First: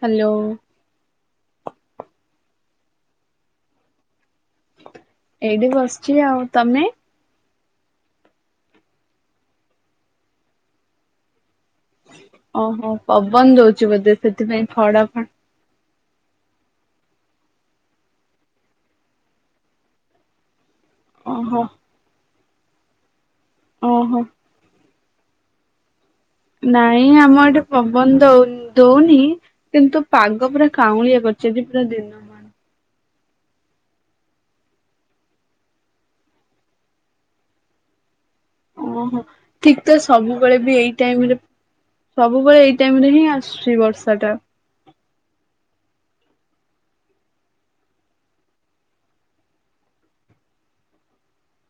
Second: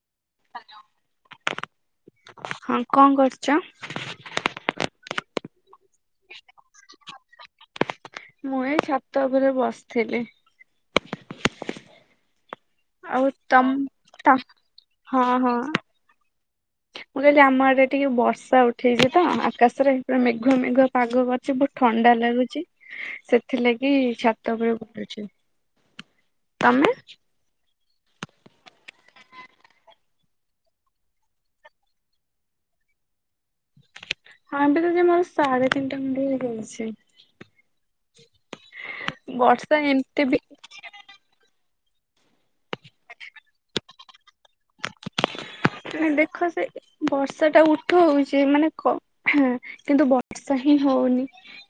Hello. ହଁ କଣ କରୁଛ? ଏଇଠି ବସଚି ଆଉ ତମେ? ମୁଁ ଛାତ ଉପରେ ବସିଥିଲି। ଓହୋ ଆଉ ପବନ ତମ ଦଉଛି ବୋଧେ ତମ ସେଥିପାଇଁ ଫଡା ହଁ ଫ ହଁ। ମୁଁ କହିଲି ଆମ ଆଡ଼େ ଟିକେ ବର୍ଷା ଉଠେଇଛି ତ ଆକାଶରେ ପୁରା ମେଘୁଆ ମେଘୁଆ। ପାଗ କରଛି ଓହୋ ବହୁତ ଥଣ୍ଡା ଲାଗୁଛି ସେଥିଲାଗି ଓହୋ ଛାତ ଉପର ଅଛି। ନାଇଁ ଆମର ଏଟେ ପବନ ଦଉ ଦଉନି କିନ୍ତୁ ପାଗ ପୁରା କାଉଁଳିଆ କରିଚି ପୁରା ଦିନ ମାନ। ହୁଁ। ହଁ ଯେ ମୋର ସାଢ଼େ ତିନିଟା ଖଣ୍ଡେ ହେଇଚି। ଓହୋ ଠିକ ତ ସବୁବେଳେ ବି ଏଇ ଟାଇମ ରେ ସବୁବେଳେ ଏଇ ଟାଇମ ରେ ହିଁ ଆସୁଛି ବର୍ଷା ଟା। ମ ଦେଖ ସେ ବର୍ଷା ଟା ଉଠଉଛି ମାନେ କିନ୍ତୁ ବର୍ଷା ହିଁ ହଉ ହଉନି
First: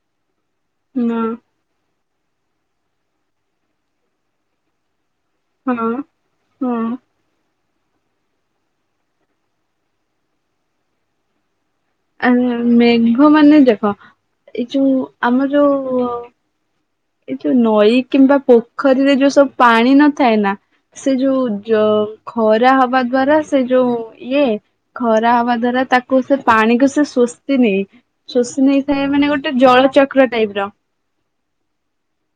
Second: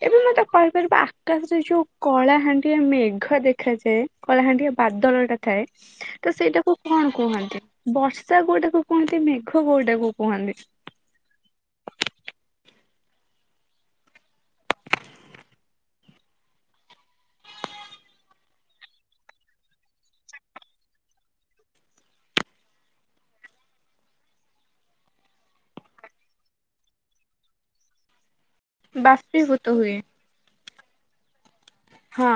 ଏବେ ମୁଁ ତା କହିପାରିବ ନା ଆକାଶରେ ଯୋଉଁ କଳାହାଣ୍ଡିଆ ମେଘ ଦେଖାଯାଏ। କଳାହାଣ୍ଡିଆ ବାଦଲ ଥାଏ ହଁ ତ ସେଇଟାକୁ ହଁ କଣ କୁହନ୍ତି? ବର୍ଷା କୋଉଁଟାକୁ କୁହନ୍ତି ମେଘ କୋଉଁଟା କୁ କୁହନ୍ତି? ଆ ମେଘ ମାନେ ଦେଖ ଏଇ ଯୋଉଁ ଆମର ଯୋଉଁ ଏଇ ଯୋଉଁ ନଈ କିମ୍ବା ପୋଖରୀରେ ଯୋଉଁ ସବୁ ପାଣି ନଥାଏ ନା ସେ ଯୋଉଁ ଯ ଖରା ହବା ଦ୍ଵାରା ସେ ଯୋଉଁ ଇଏ ଖରା ହବା ଦ୍ଵାରା ତାକୁ ସେ ପାଣିକୁ ସେ ଶୋଷିନିଏ। ଶୋଷି ନେଇଥାଏ ମାନେ ଗୋଟେ ବାଷ୍ପୀଭୂତ ହୁଏ ଜଳଚକ୍ର ଟାଇପ ର। ହଁ।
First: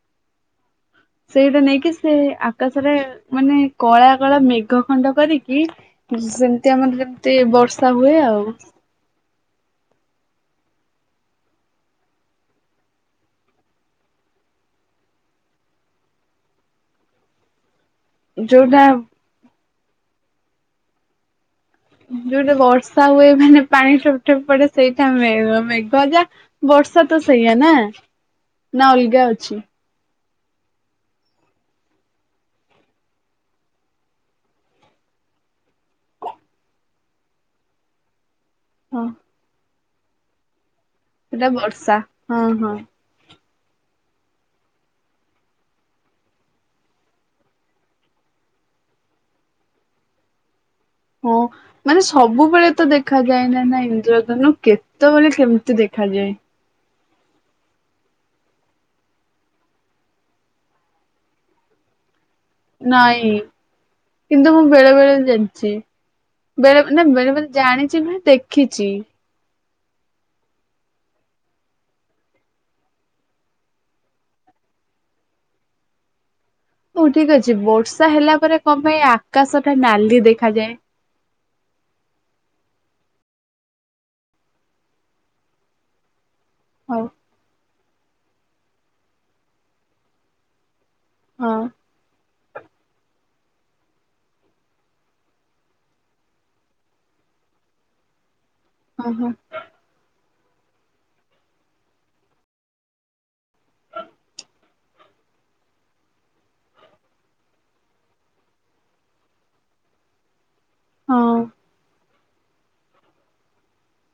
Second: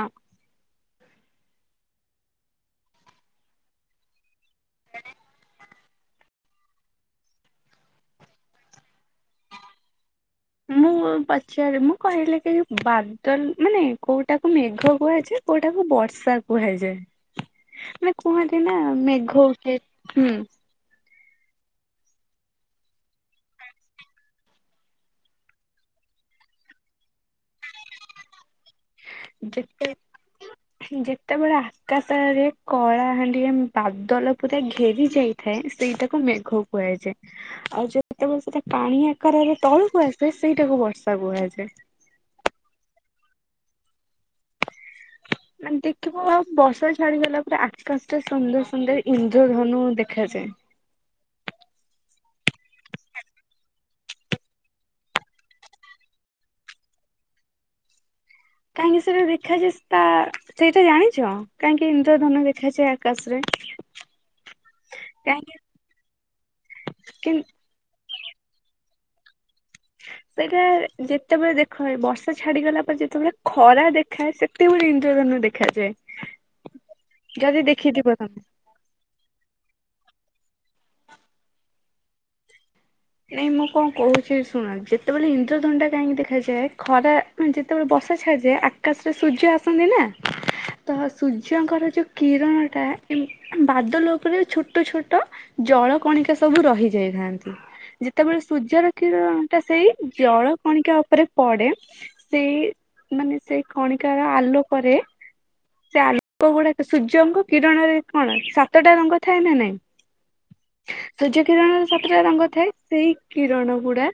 ସେଇଟା ନେଇକି ସେ ଆକାଶରେ ମାନେ କଳା କଳା ମେ ମେଘ ଖଣ୍ଡ କରିକି ସେମିତି ଆମର ଯେମିତି ବର୍ଷା ହୁଏ ଆଉ। ମୁଁ ପଚା ମୁଁ କହିଲି କି ବାଦଲ ମାନେ କୋଉଟାକୁ ମେଘ କୁହାଯାଏ। କୋଉଟାକୁ ବର୍ଷା କୁହାଯାଏ? ହଁ ମାନେ କୁହନ୍ତି ନା ମେଘ ଉଠେ, ହୁଁ। ଯୋଉଟା ବର୍ଷା ହୁଏ ମାନେ ପାଣି ଠୋପ୍ ଠୋପ ପଡେ ସେଇଟାମେ ମେଘ ଯା ବ ବର୍ଷା ତ ସେଇଆ ନା ନା ଅଲଗା ଅଛି। ଯେତେ ହ ଯେତେବେଳେ ଆକାଶ ରେ କଳାହାଣ୍ଡିଆ ବାଦଲ ପୁରା ଘେରି ଯାଇଥାଏ ସେ ସେଇଟାକୁ ମେଘ କୁହାଯାଏ, ଆଉ ଯେତେବେଳେ ସେଟା ପାଣି ହଁ ଆକାରରେ ତଳକୁ ଆସେ ସେଇଟାକୁ ବର୍ସ ସେଟା ବର୍ଷା ହଁ ହଁ। ମାନେ ଦେଖିବୁ ଆଉ ବର୍ଷା ଛାଡିଗଲା ପରେ ଆକାଶ ଟା ସୁନ୍ଦର ସୁନ୍ଦର ଇନ୍ଦ୍ରଧନୁ ଦେଖା ଆରେ ହଁ ମାନେ ସବୁବେଳେ ତ ଦେଖା ଯାଏନା ଇନ୍ଦ୍ରଜନୁ କେତେବେଳେ କେମିତି ଦେଖାଯା ଯାଏ। କାହିଁକି ସେଟା ଦେଖାଯାଏ ତା ସେଇଟା ଜାଣିଚ କାହିଁକି ଇଦ୍ର ଦେଖାଯାଏ ନାଇଁ ଆକାଶରେ କିନ୍ତୁ ମୁଁ ବେଳେ ବେଳେ କାହିଁକି ଯାଇଚି। ବେଳେ ନା କିନ୍ ବେଳେବେଳେ ଜାଣିଚି ନୁ ଦେଖିଚି। ହଁ। ସେଇଟା ଯେତେବେଳେ ଦେଖାଏ ବର୍ଷା ଛାଡିଗଲା ପରେ ଯେତେବେଳେ ଖରା ଦେଖାଏ ସେତେବେଳେ ଇନ୍ଦ୍ରଧ ଦେଖାଯାଏ। ହଉ ଠିକ ଅଛି, ଯଦି ଦେଖିଥିବ ବର୍ଷା ହେଲା ତମେ। ପରେ କଣ ପାଇଁ ଆକାଶ ଟା ନାଲି ଦେଖାଯାଏ? ନାଇଁ ମୁଁ କଣ କହୁଚି ଶୁଣଛି ଯେତେବେଳେ ଇନ୍ଦ୍ରଧଣ୍ଡା କାହିଁକି ଦେଖି ଦେଖାଯାଏ ହଉ ଖରା ମାନେ ଯେତେବେଳେ ବର୍ଷା ଛାଡାଯାଏ ଆକାଶରେ ସୂର୍ଯ୍ୟ ଆସନ୍ତି ନା! ତ ହଁ। ସୂର୍ଯ୍ୟଙ୍କର କି ଣଟା ବାଦ ଲୋକରେ ଛୋଟ ଛୋଟ ଜଳ କଣିକା ସବୁ ରହିଯାଇଥାନ୍ତି। ଯେତେବେଳେ ସୂର୍ଯ୍ୟର ହଁ କ୍ଷୀର ହଁ ଟା ସେଇ ଜଳ କଣିକା ଉପରେ ପଡେ ସେ ମାନେ ସେଇ କଣିକାର ଆଲୋକୋକରେ ସେ ଆଲୋକ ଗୁଡାକ ସୂର୍ଯ୍ୟଙ୍କ କିରଣରେ କଣ ସାତଟା ରଙ୍ଗ ଥାଏ ନା ନା ହ ସୂର୍ଯ୍ୟ କିରଣର ସାତଟା ରଙ୍ଗ ଥାଏ, ସେଇ କିରଣ ଗୁଡା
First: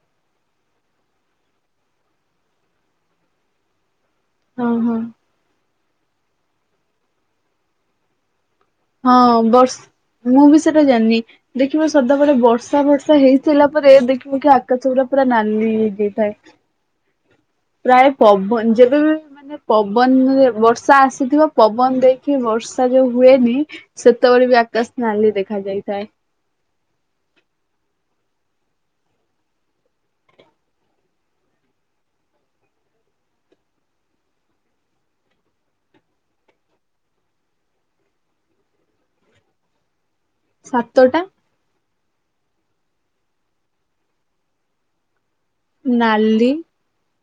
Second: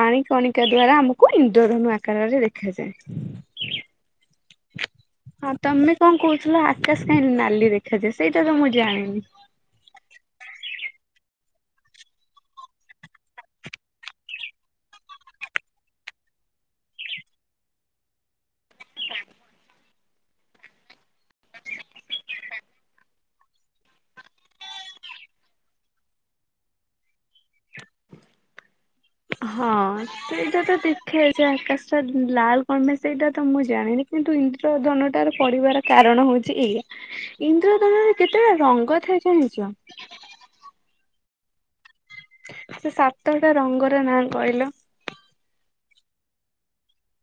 ପାଣି କଣିକା ଦ୍ଵାରା ଆମକୁ ଇନ୍ଦଧନୁ ଆକାରରେ ଦେଖାଯାଏ। ହଁ ହଁ। ହଁ ତମେ କଣ କୋହୁଥିଲ ଆକାଶ କାହିଁକି ନାଲି ଦେଖାଯାଏ, ସେ ହଁ ବ ମୁଁ ବି ସେ ପୁରା ଜାଣିନି ଦେଖିବ ସଦାବେଳେ ବର୍ଷା ବର୍ଷା ହେଇସାରିଲ ପରେ ଦେଖିବୁ କି ଆକାଶ ପୁରା ପୁରା ନାନି ହେଇଯାଇଥାଏ। ପ୍ରାୟ ପବନ ଯେବେବି ମାନେ ପବନରେ ବର୍ଷା ଆସିଥିବ ପବନ ଦେଇକି ବଷ ଯୋଉ ହୁଏନି ସେତେବେଳେ ବି ଆକାଶନାଲି ଦେଖା ଯାଇଥାଏ। ହଁ ସେଇଟା ତ ଦେଖେ ଯେ ଆକାଶ ଟା ଲାଲ କଣମେ ସେଇଟା ତ ମୁଁ ଜାଣିନି ତ ଇନ୍ଦ୍ରଧନୁଠାରୁ ପରିବାର କାରଣ ହେଇଚି ଏଇୟା ଇନ୍ଦ୍ରଧନୁରେ କେତେଟା ରନ ହୁ। ସାତଟା ସେ ସାତଟା ରଙ୍ଗର ନାଁ କହିଲ? ନାଲି,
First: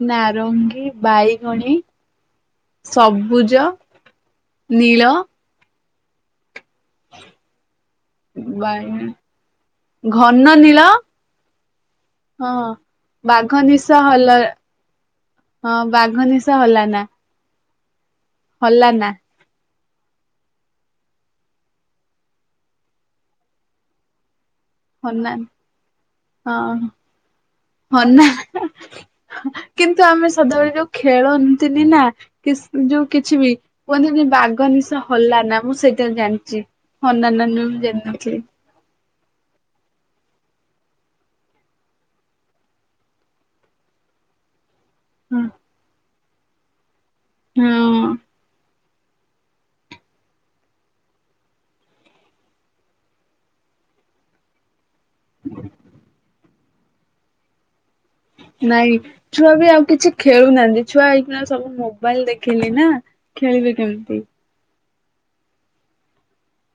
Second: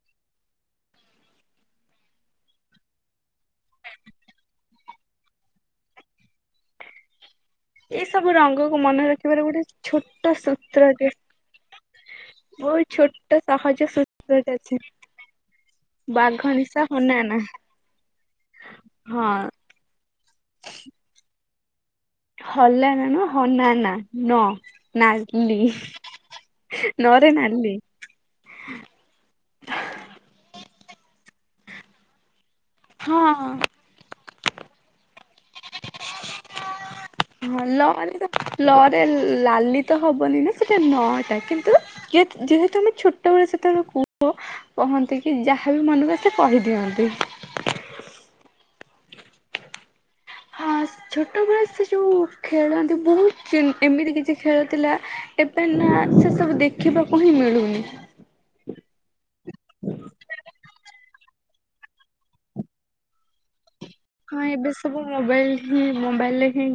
ନାରଙ୍ଗୀ ବାଇଗଣୀ ସବୁଜ ନୀଳ ଆରେ ଏଇ ସବୁ ରଙ୍ଗକୁ ମନେ ରଖିବାର ଗୋଟେ ଛୋଟ ଘନ ନୀଳ ସୂତ୍ରଟି ହଁ ବହୁ ଛୋଟ ବାଘ ସହଜ ନିଶ ହଲ ସୂତ୍ରଟେ ଅଛି। ହଁ ନିଶ ବାଘ ନୀସ ହଲାନା ହନାନା। ହଲାନା। ହଁ ହଲାନା ନୁହଁ ହନାନା ନ। ହନା ନାଲି ହଁ ନରେ ନା ହନା କିନ୍ତୁ ଆମେ ସଦାବେଳେ ଯୋଉ ଖେଳନ୍ତିନି ନା କିସ୍ ଯୋଉ ହଁ। କିଛି ବି କୁହନ୍ତିନି ବାଘ ନୀସ ହଲାନା ମୁଁ ସେଇଟା ଜାଣିଚି, ହନାନା ନୁହଁ ବୋଲି ଜାଣିନଥିଲି। ରେ ଲାଲି ତ ହବନି ନା ସେଟା ନଟା କିନ୍ତୁ ଯେହେତୁ ଯେହେତୁ ଆମେ ଛୋଟବେଳେ ସେତବେଳୁ କହନ୍ତି କି ହୁଁ। ଯାହାବି ମନକୁ ଆସେ କହିଦିଅନ୍ତି। ହଁ ହଁ ଛୋଟବେଳେ ସେ ଯୋଉ ଖେଳନ୍ତି ବହୁତ ଚି ଏମିତି କିଛି ଖେଳଥିଲା ଏବେ ନା ସେ ସବୁ ଦେଖିବାକୁ ହିଁ ମିଳୁନି। ନାଇଁ ଛୁଆ ବି ଆଉ କିଛି ଖେଳୁନାହାନ୍ତି ଛୁଆ ଏଇଖିଣା ସବୁ ମୋବାଇଲ ଦେଖିଲେ ନା ଖେଳିବି କେମତି? ହଁ ଏବେ ସବୁ ମୋବାଇଲ ହିଁ ମୋବାଇଲରେ ହିଁ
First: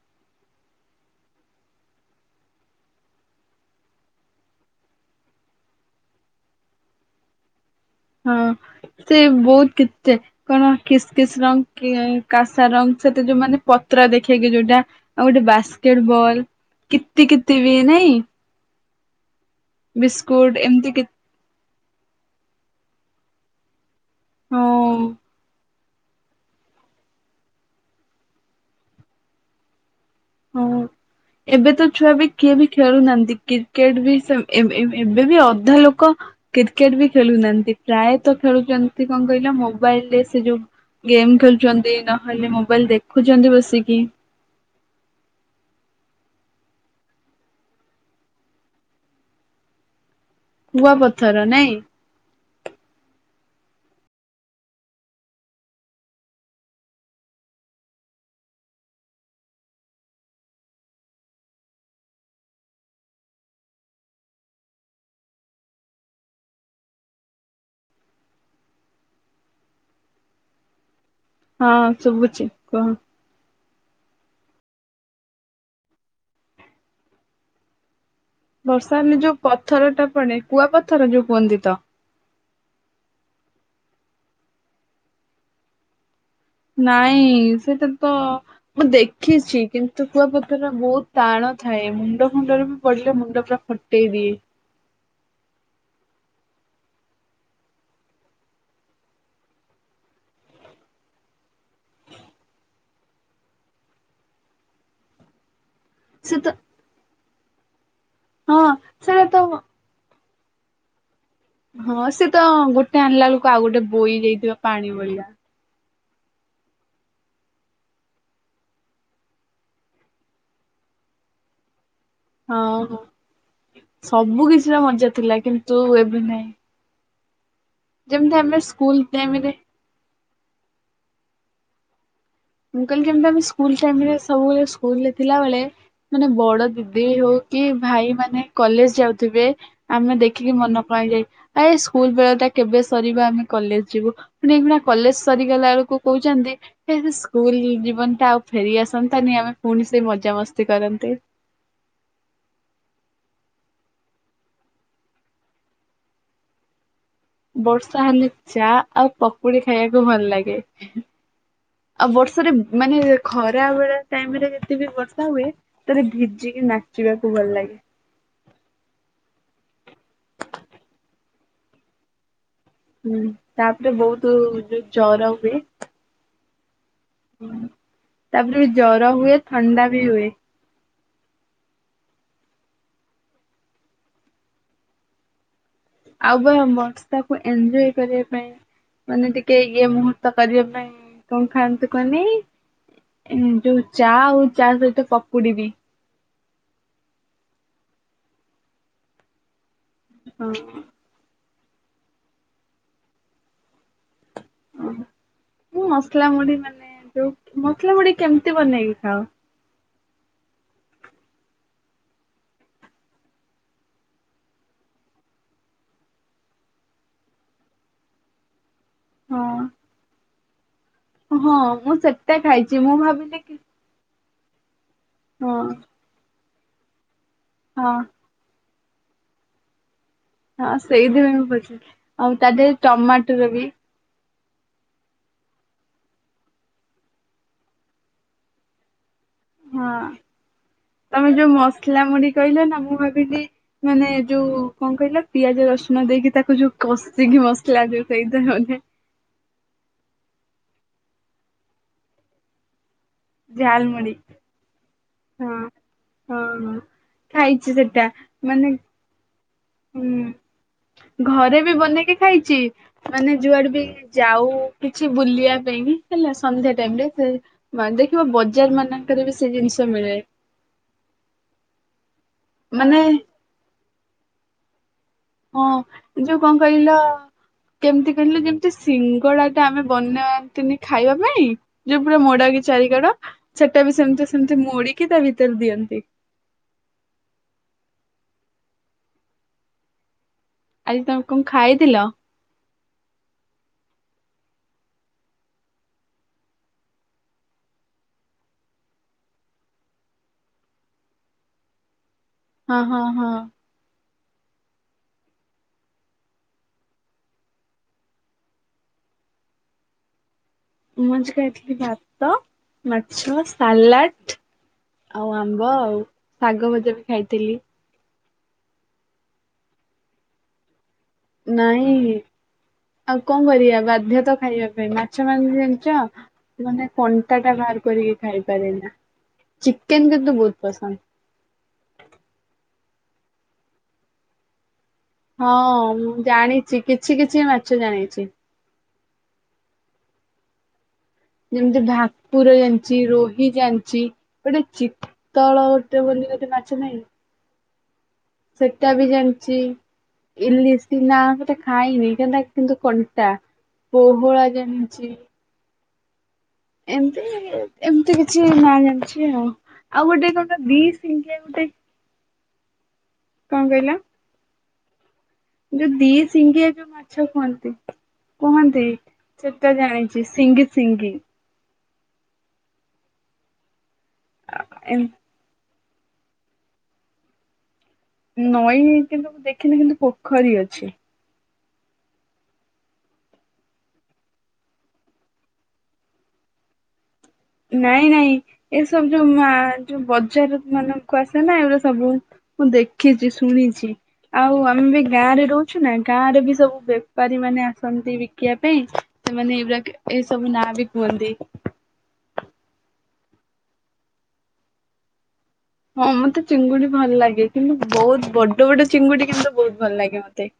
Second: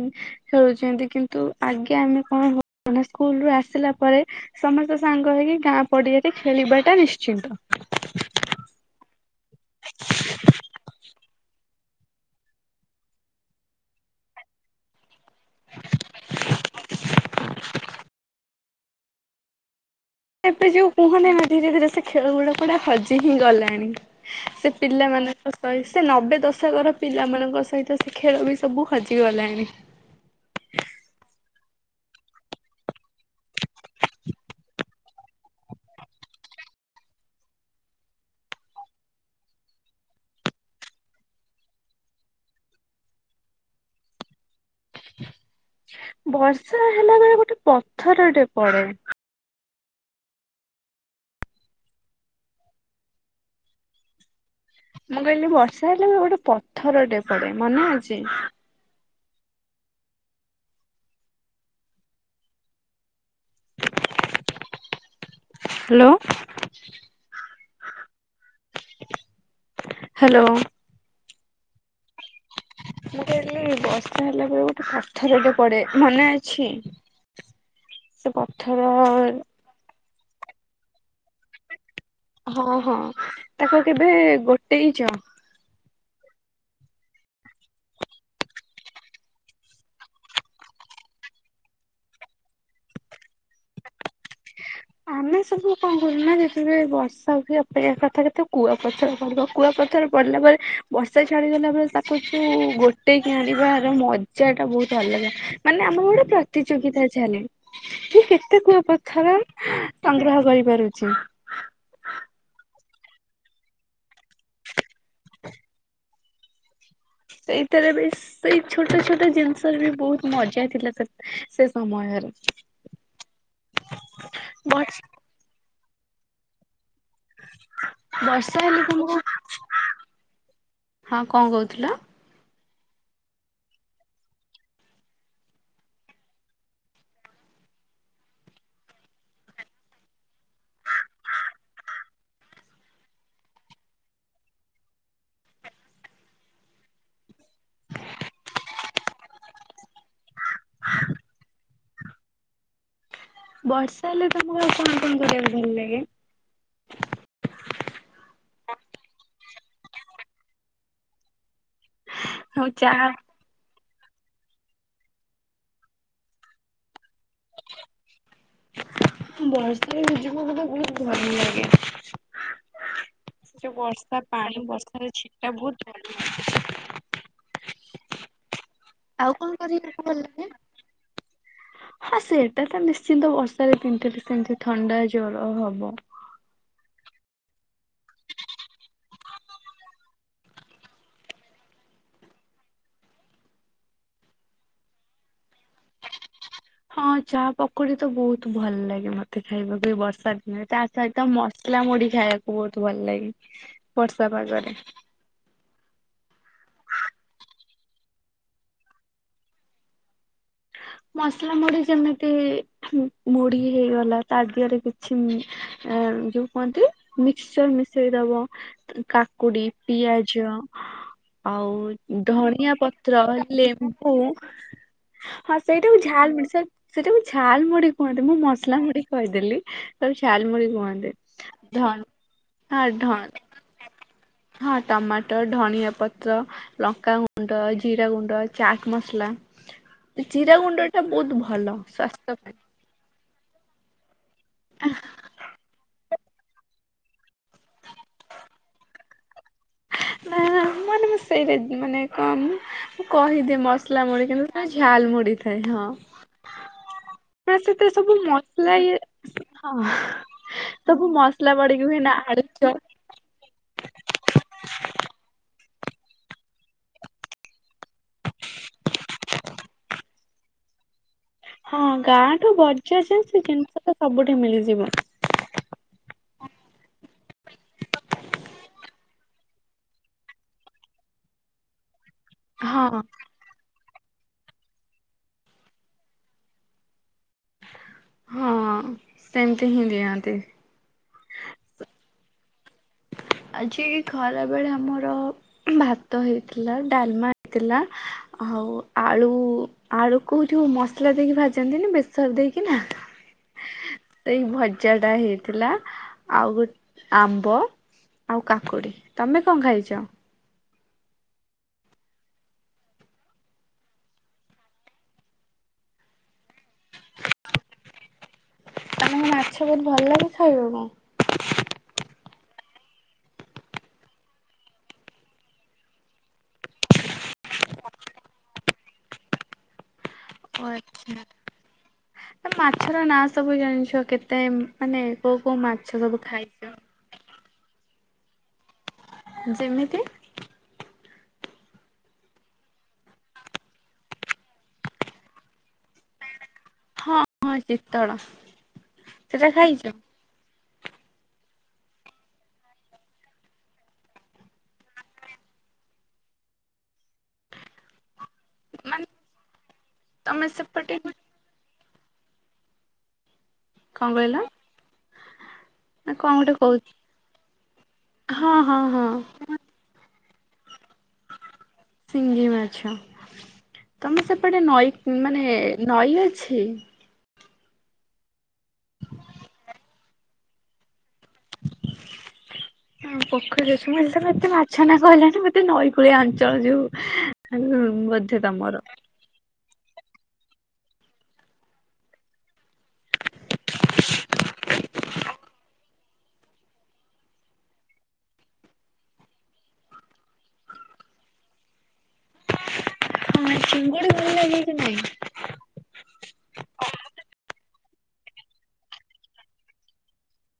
ଖେଳୁଚନ୍ତି କିନ୍ତୁ ଆଗେ ଆମେ କଣ ହ [unintelligible] ସ୍କୁଲରୁ ଆସିଲା ପରେ ସମସ୍ତେ ସାଙ୍ଗ ହେଇକି ଗାଁ ପଡିଆରେ ଖେଳିବାଟା ନିଶ୍ଚିନ୍ତ। ହଁ ସେ ବହୁତ କିତେ କଣ କିସ୍ କିସ୍ ରଙ୍ଗ କି କାସା ରଙ୍ଗ ସେତ ଯୋଉ ମାନେ ପତ୍ର ଦେଖେଇକି ଯୋଉଟା ଆଉ ଗୋଟେ ବାସ୍କେଟ ବଲ, କିତି କିତି ବି ନାଇଁ? ବିସ୍କୁଟ ଏବେ ଯୋଉ ଏମିତି କି କୁହନେଇ ନା ଧୀରେ ଧୀରେ ସେ ଖେଳ ଗୁଡା କୁଆଡ଼େ ହଜି ହିଁ ଗଲାଣି। ସେ ହଁ। ପିଲାମାନଙ୍କ ସେ ନବେ ଦଶକର ପିଲାମାନଙ୍କ ସହିତ ସେ ଖେଳ ବି ସବୁ ହଜିଗଲାଣି। ହଁ। ଏବେ ତ ଛୁଆ ବି କିଏ ବି ଖେଳୁନାହାଁନ୍ତି, କ୍ରିକେଟ ବି ସେମ୍ ଏ-ଏ-ଏବେ ବି ଅଧା ଲୋକ କ୍ରିକେଟ ବି ଖେଳୁନାହାଁନ୍ତି, ପ୍ରାୟତଃ ଖେଳୁଛନ୍ତି କଣ କହିଲ ମୋବାଇଲରେ ସେ ଯୋଉ ଗେମ୍ ଖେଳୁଛନ୍ତି, ନହେଲେ ମୋବାଇଲ ଦେଖୁଛନ୍ତି ବସିକି ବର୍ଷା ହେଲା ବେଳେ ଗୋଟେ ପଥରଟେ ପଡେ କୁଆ ପଥର ନାଇଁ? ମୁଁ କହିଲି ବର୍ଷା ହେଲେ ବି ଗୋଟେ ପଥରଟେ ପଡେ ମନେ ଅଛି? ହ୍ୟାଲୋ। ହ୍ୟାଲୋ। ହଁ ଶୁଭୁ ମୁଁ କହିଲି ବର୍ଷା ହେଲା ପରେ ଗୋଟେ ପଥରଟେ ପଡେ ମନେ ଅଛି? ସେ ପଥର ବର୍ଷା ହେଲେ ଯୋଉ ପଥରଟା ପଡେ, କୁଆପଥର ଯୋଉ କୁହନ୍ତି ତ? ହଁ ହଁ ତାକୁ କେବେ ଗୋଟେଇଚ? ନାଇଁ ସେଇଟା ତ ମୁଁ ଦେଖିଛି କିନ୍ତୁ କୁଆପଥରର ବହୁତ ଟାଣ ଥାଏ, ମୁଣ୍ଡ ଫୁଣ୍ଡରେ ବି ପଡିଲେ ମୁଣ୍ଡ ପୁରା ଫଟେଇ ଦିଏ। ଆମେ ସବୁ କଣ କରୁ ନା ଯେତେବେଳେ ବର୍ଷା ହୁଏ ଅପେକ୍ଷା କରିଥାଉ କେତେବେ କୁଆପଥର ପଡିବ। କୁଆପଥ ଥର ପଡିଲା ପରେ ବର୍ଷା ଛାଡିଦେଲା ପରେ ତାକୁ ଯୋଉ ଗୋଟେଇକି ଆଣିବାର ମଜା ଟା ବହୁତ ଭଲ ଲାଗେ, ମାନେ ଆମ ବେଳେ ସେ ତ ପ୍ରତିଯୋଗିତା ଚାଲେ ମୁଁ କେତେ ହଁ ସେଟା କୁଆପଥର ତ ସଂଗ୍ରହ କରିପାରୁଛି? ହଁ ସେ ତ ଗୋଟେ ଆଣିଲା ବେଳକୁ ଆଉ ଗୋଟେ ବୋଇ ଯାଇଥିବ ପାଣି ଭଳିଆ। ସେଇଥିରେ ବି ସେଇ ଛୋଟ ଛୋଟ ଜିନିଷରେ ବି ବହୁତ ମଜା ଥିଲା ସେତ ସେ ସମୟରେ। ହଁ ହଁ ସବୁ କିଛିର ବର୍ଷ ମଜା ଥିଲା କିନ୍ତୁ ଏବେ ନାଇଁ। ବର୍ଷା ହେଲେ ଟାଇମରେ [unintelligible] ହଁ କଣ କହୁଥିଲ? ମୁଁ କହିଲି କେମତି ତମେ ସ୍କୁଲ ଟାଇମ୍ ରେ ସବୁବେଳେ ସ୍କୁଲରେ ଥିଲାବେଳେ, ମାନେ ବଡ ଦିଦି ହଉ କି ଭାଇ ମାନେ କଲେଜ ଯାଉଥିବେ ଆମେ ଦେଖିକି ମନ କଣ ହେଇଯାଏ ଆ ଏ ସ୍କୁଲ ବେଳେ ଟା କେବେ ସରିବା ଆମେ କଲେଜ ଯିବୁ ପୁଣି ଏଇନା କଲେଜ ସରିଗଲା ବେଳକୁ କହୁଛନ୍ତି। ଏଇ ଯୋଉ ସ୍କୁଲ ଜୀବନ ଟା ଆଉ ଫେରି ଆସନ୍ତାନି। ଆମେ ପୁଣି ସେଇ ମଜାମସ୍ତି କରନ୍ତି। ବର୍ଷା ହେଲେ ତମର କଣ କଣ କରିବାକୁ ଭଲ ଲାଗେ? କୁଡି ଖାଇବାକୁ ଭଲ ଲାଗେ। ଆଉ ବର୍ଷରେ ଆଉ ମାନେ ଚାହା ଖରା ବେଳେ ଟାଇମ ରେ ଯେତେବି ବର୍ଷା ହୁଏ। ସେତେବେଳେ ଭିଜିକି ନାଚ୍ ଚିବାକୁ ଭଲ ଲାଗେ। ବର୍ଷାରେ ଭିଯିବୁ ମାନେ ବହୁତ ଭଲ ଲାଗେ। ହୁଁ ସେ ଯୋଉ ତାପରେ ବହୁତ ବର୍ଷା ପାଣି ଯୋଉ ବର୍ଷାର ଜର ଛିଟା ହୁଏ। ବହୁତ ଭଲ ଲାଗେ। ତାପରେ ଜର ହୁଏ ଥଣ୍ଡା ବି ହୁଏ। ହଁ ସେଇଟା ତ ନିଶ୍ଚିନ୍ତ ବର୍ଷାରେ ପିନ୍ଧଥିଲି ସେମିତି ଥଣ୍ଡା ଜର ହବ। ଆଉ ବ ବର୍ଷାକୁ ଏନଞ୍ଜୟ କରିବା ପାଇଁ ମାନେ ଟିକେ ଇଏ ମୁହୂର୍ତ୍ତ କରିବା ପାଇଁ କଣ ଖାଆନ୍ତୁ କୁହନି? ଯୋଉ ଚା ଆଉ ଚା ସହିତ ପକୁଡିବି ହଁ ଚା ପକୁଡି ତ ବହୁତ ଭଲ ଲାଗେ ମତେ ଖାଇବାକୁ ବି ବର୍ଷା ହଁ। ଦିନରେ ତା ସହିତ ମ ସଲା ମୁଢି ଖାଇବାକୁ ବହୁତ ଭଲ ଲାଗେ। ବର୍ଷ ଓ ମୁଁ ମସଲା ମୁଢି ମାନେ ଯୋଉ ମ ସଲା ମୁଢି କେମିତି ବନେଇକି ଖାଅ? ହଁ। ମସଲା ମୁଢ ଯେମିତି ମୁଢି ହେଇଗଲା ତା ଦିହରେ କିଛି ଯୋଉ କୁହନ୍ତି ମିକସଚର ମିଶେଇ ଦବ ହଁ କାକୁଡି ପିଆଜ ହଁ ମୁଁ ଆଉ ସେଟା ଖାଇଛି ଧଣିଆ ମୁଁ ପତ୍ର ଭାବିଲି କି ଲେମ୍ବୁ ହଁ ସେଇଟା ମୁ ଝାଲ ମୁଢ ସେଇଟା ମୁଁ ଝାଲ ମୁଢି ହଁ କୁହନ୍ତି ମୁଁ ମସଲା ମୁଢି କହିଦେଲି। ତାକୁ ଝାଲ ମୁଢି ହଁ କୁହନ୍ତି ସେଇଥିପାଇଁ ମୁଁ ପଚାରିଲି ଧନ୍ ଆଉ ତା ଦେହରେ ହଁ ଧନ୍ ଟମାଟର ବି ହଁ ଟମାଟୋ ଧନିଆ ପତ୍ର ଲଙ୍କାଗୁଣ୍ଡ ଜିରା ଗୁଣ୍ଡ ଚାଟ ମସଲା ହଁ ଜିରା ଗୁଣ୍ଡ ଟା ବହୁତ ତମେ ଯୋଉ ଭଲ ମସଲା ମୁଢି ସ୍ୱାସ୍ଥ୍ୟ ପାଇଁ। କହିଲ ନା ମୁଁ ଭାବିଲି ମାନେ ଯୋଉ କଣ କହିଲା ପିଆଜ ରସୁଣ ଦେଇକି ତାକୁ ଯୋଉ କଷିକି ମସଲା ଯୋଉ ଦେଇଥାଉ ମାନେ ନା ମାନେ ମୁଁ ସେଇଟା ମାନେ କଣ ମୁଁ କହିଦିଏ ମସଲା ଝାଲମୁଢି ମୁଡି କିନ୍ତୁ ଝାଲ ମୁଡି ହଁ ହେଇଥାଏ ହଁ ଖାଇଛି ସେଥିରେ ସେଟା ସବୁ ମାନେ ମସଲା ଇଏ ହଁ ହୁଁ ତ ଘରେ ବି ବନେଇକି ଖାଇଛି ମାନେ ଯୁଆଡେ ବି ଯାଉ କିଛି ବୁଲିବା ପାଇଁ ହେଲା ସନ୍ଧ୍ୟା ଟାଇମରେ ଦେଖିବା ବଜାର ମାନଙ୍କରେ ବି ସେ ଜିନିଷ ମିଳେ [inaudible] ହଁ ଗାଁଠୁ ମାନେ ବର୍ଜ ଯେ ହଁ ସେ ଜିନିଷ ତ ସବୁଠି ମିଳିଯିବ। ହଁ ଯୋଉ କଣ କହିଲ? କେମିତି କହିଲ ଯେମତି ସିଙ୍ଗଡା ଟା ଆମେ ବନାନ୍ତିନି ଖାଇବା ପାଇଁ ଯୋଉ ପୁରା ମୋଡା କି ଚାରି ହଁ କଡ ଟା ବି ସେମିତି ସେମତି ମୋଡିକି ତା ଭିତରେ ଦିଅନ୍ତି। ହଁ ସେମିତି ହିଁ ଦିଅନ୍ତି। ଆଜି ତମେ କ ଖାଇଥିଲ? ଆଜି ଖରା ବେଳେ ଆମର ଭାତ ହେଇଥିଲା ଡାଲମା ହେଇଥିଲା। ଆଉ ଆଳୁ ଆଳୁକୁ ଯୋଉ ମସଲା ଦେଇକି ଭାଜନ୍ତି ନା ବେଶ ସବୁ ହଁ ଦେଇକିନା ହଁ ହଁ ଏଇ ଭଜା ଟା ହେଇଥିଲା ଆଉ ଗୋଟେ ଆମ୍ବ ଆଉ କାକୁଡି। ତମେ କଣ ଖାଇଛ? ମୁ ଆଜି ଖାଇଥିଲି ଭାତ ମାଛ ସାଲାଡ ଆଉ ଆମ୍ବ ଆଉ ଶାଗ ଭଜା ବି ଖାଇଥିଲି। ଆମକୁ ମାଛ ବହୁତ ଭଲ ଲାଗେ। ଖାଇବ କଣ? ନାଇଁ ଆଉ କଣ କରିବା ବାଧ୍ୟ ତ ଖାଇବା ପାଇଁ ମାଛ ମାର ଜଣିଛ? ମାନେ କଣ୍ଟା ଟା ବାହାର କରିକି ଖାଇପାରେ ନା ଚିକେନ କେ ଓ ଆଛା ମାଛର ନାଁ ସବୁ ଜାଣିଛ କେତେ ମାନେ କୋଉ କୋଉ ହଁ ମାଛ ମୁଁ ସବୁ ଖାଇଛ? ଜାଣିଛି କିଛି କିଛି ମାଛ ଜାଣିଛି। ଯେମିତି ଯେମିତି ଭାକୁର ଜାଣିଛି ରୋହି ଜାଣିଛି ଗୋଟେ ଚିତ୍ତଳ ଗୋଟେ ବୋଲି ଗୋଟେ ମା ହଁ ହଁ ଯେ ସେଟା ବି ଜାଣିଛି ଇଲିସ୍ ନା ସେଟା ଖାଇନି କେତା କିନ୍ତୁ କଣ୍ଟା ପୋହଳା ଜାଣିଛି। ଏମ ଏମିତି କି ଛି ନାଁ ମାନେ ଜାଣିଛି ଆଉ ଆଉ ଗୋଟେ ତମେ କଣ ଦୀ ସେପଟେ କଣ ସୀଙ୍ଗିଆ ଗୋଟେ କଣ କହିଲା? କହିଲ ଯୋଉ ଦି ନା କଣ ଗୋଟେ ସିଙ୍ଗିଆ କହୁ ଯୋଉ ମାଛ ଖୁଅନ୍ତି। ହଁ ହଁ କୁହନ୍ତି ହଁ। ସେଟା ଜାଣିଛି ସିଙ୍ଗି ସିଙ୍ଗି ସିଂଙ୍ଗି ମାଛ ତମେ ସେପଟେ ନଈ ମାନେ ନଈ ଅଛି? ନଈ କିନ୍ତୁ ମୁ ଦେଖିନି କିନ୍ତୁ ପୋଖର ଅଛି। ପୋଖରୀ ମୁଁ ଭାବିଲି ତମେ ଏତେ ମାଛ ନା କହିଲଣି ମତେ ନଈକୂଳିଆ ଅଞ୍ଚଳ ଯୋଉ ନାଇଁ ନାଇଁ ବୋଧେ ତମର। ଏସବୁ ଯୋଉ ମା ଯୋଉ ବଜାର ମାନ କୁ ଆସେ ନା ଏଗୁଡା ସବୁ ମୁଁ ଦେଖିଛି ଶୁଣିଛି ଆଉ ଆମେ ଏ ଗାଁ ରେ ରହୁଛୁ ନା ଗାଁରେ ବି ସବୁ ବେପାରୀ ମାନେ ଆସନ୍ତି ବିକିବା ପାଇଁ ସେମାନେ ଏରୁ ଏଇସବୁ ନାଁ ବି କୁହନ୍ତି। ହଁ ଚିଙ୍ଗୁଡି ଲାଗେ କି ନାଇଁ? [unintelligible] ହଁ ମତେ ଚିଙ୍ଗୁଡି ଭଲ ଲାଗେ କିନ୍ତୁ ବହୁତ ବଡ ବଡ ଚିଙ୍ଗୁଡି କିନ୍ତୁ ବହୁତ ଭଲ ଲାଗେ ମତେ।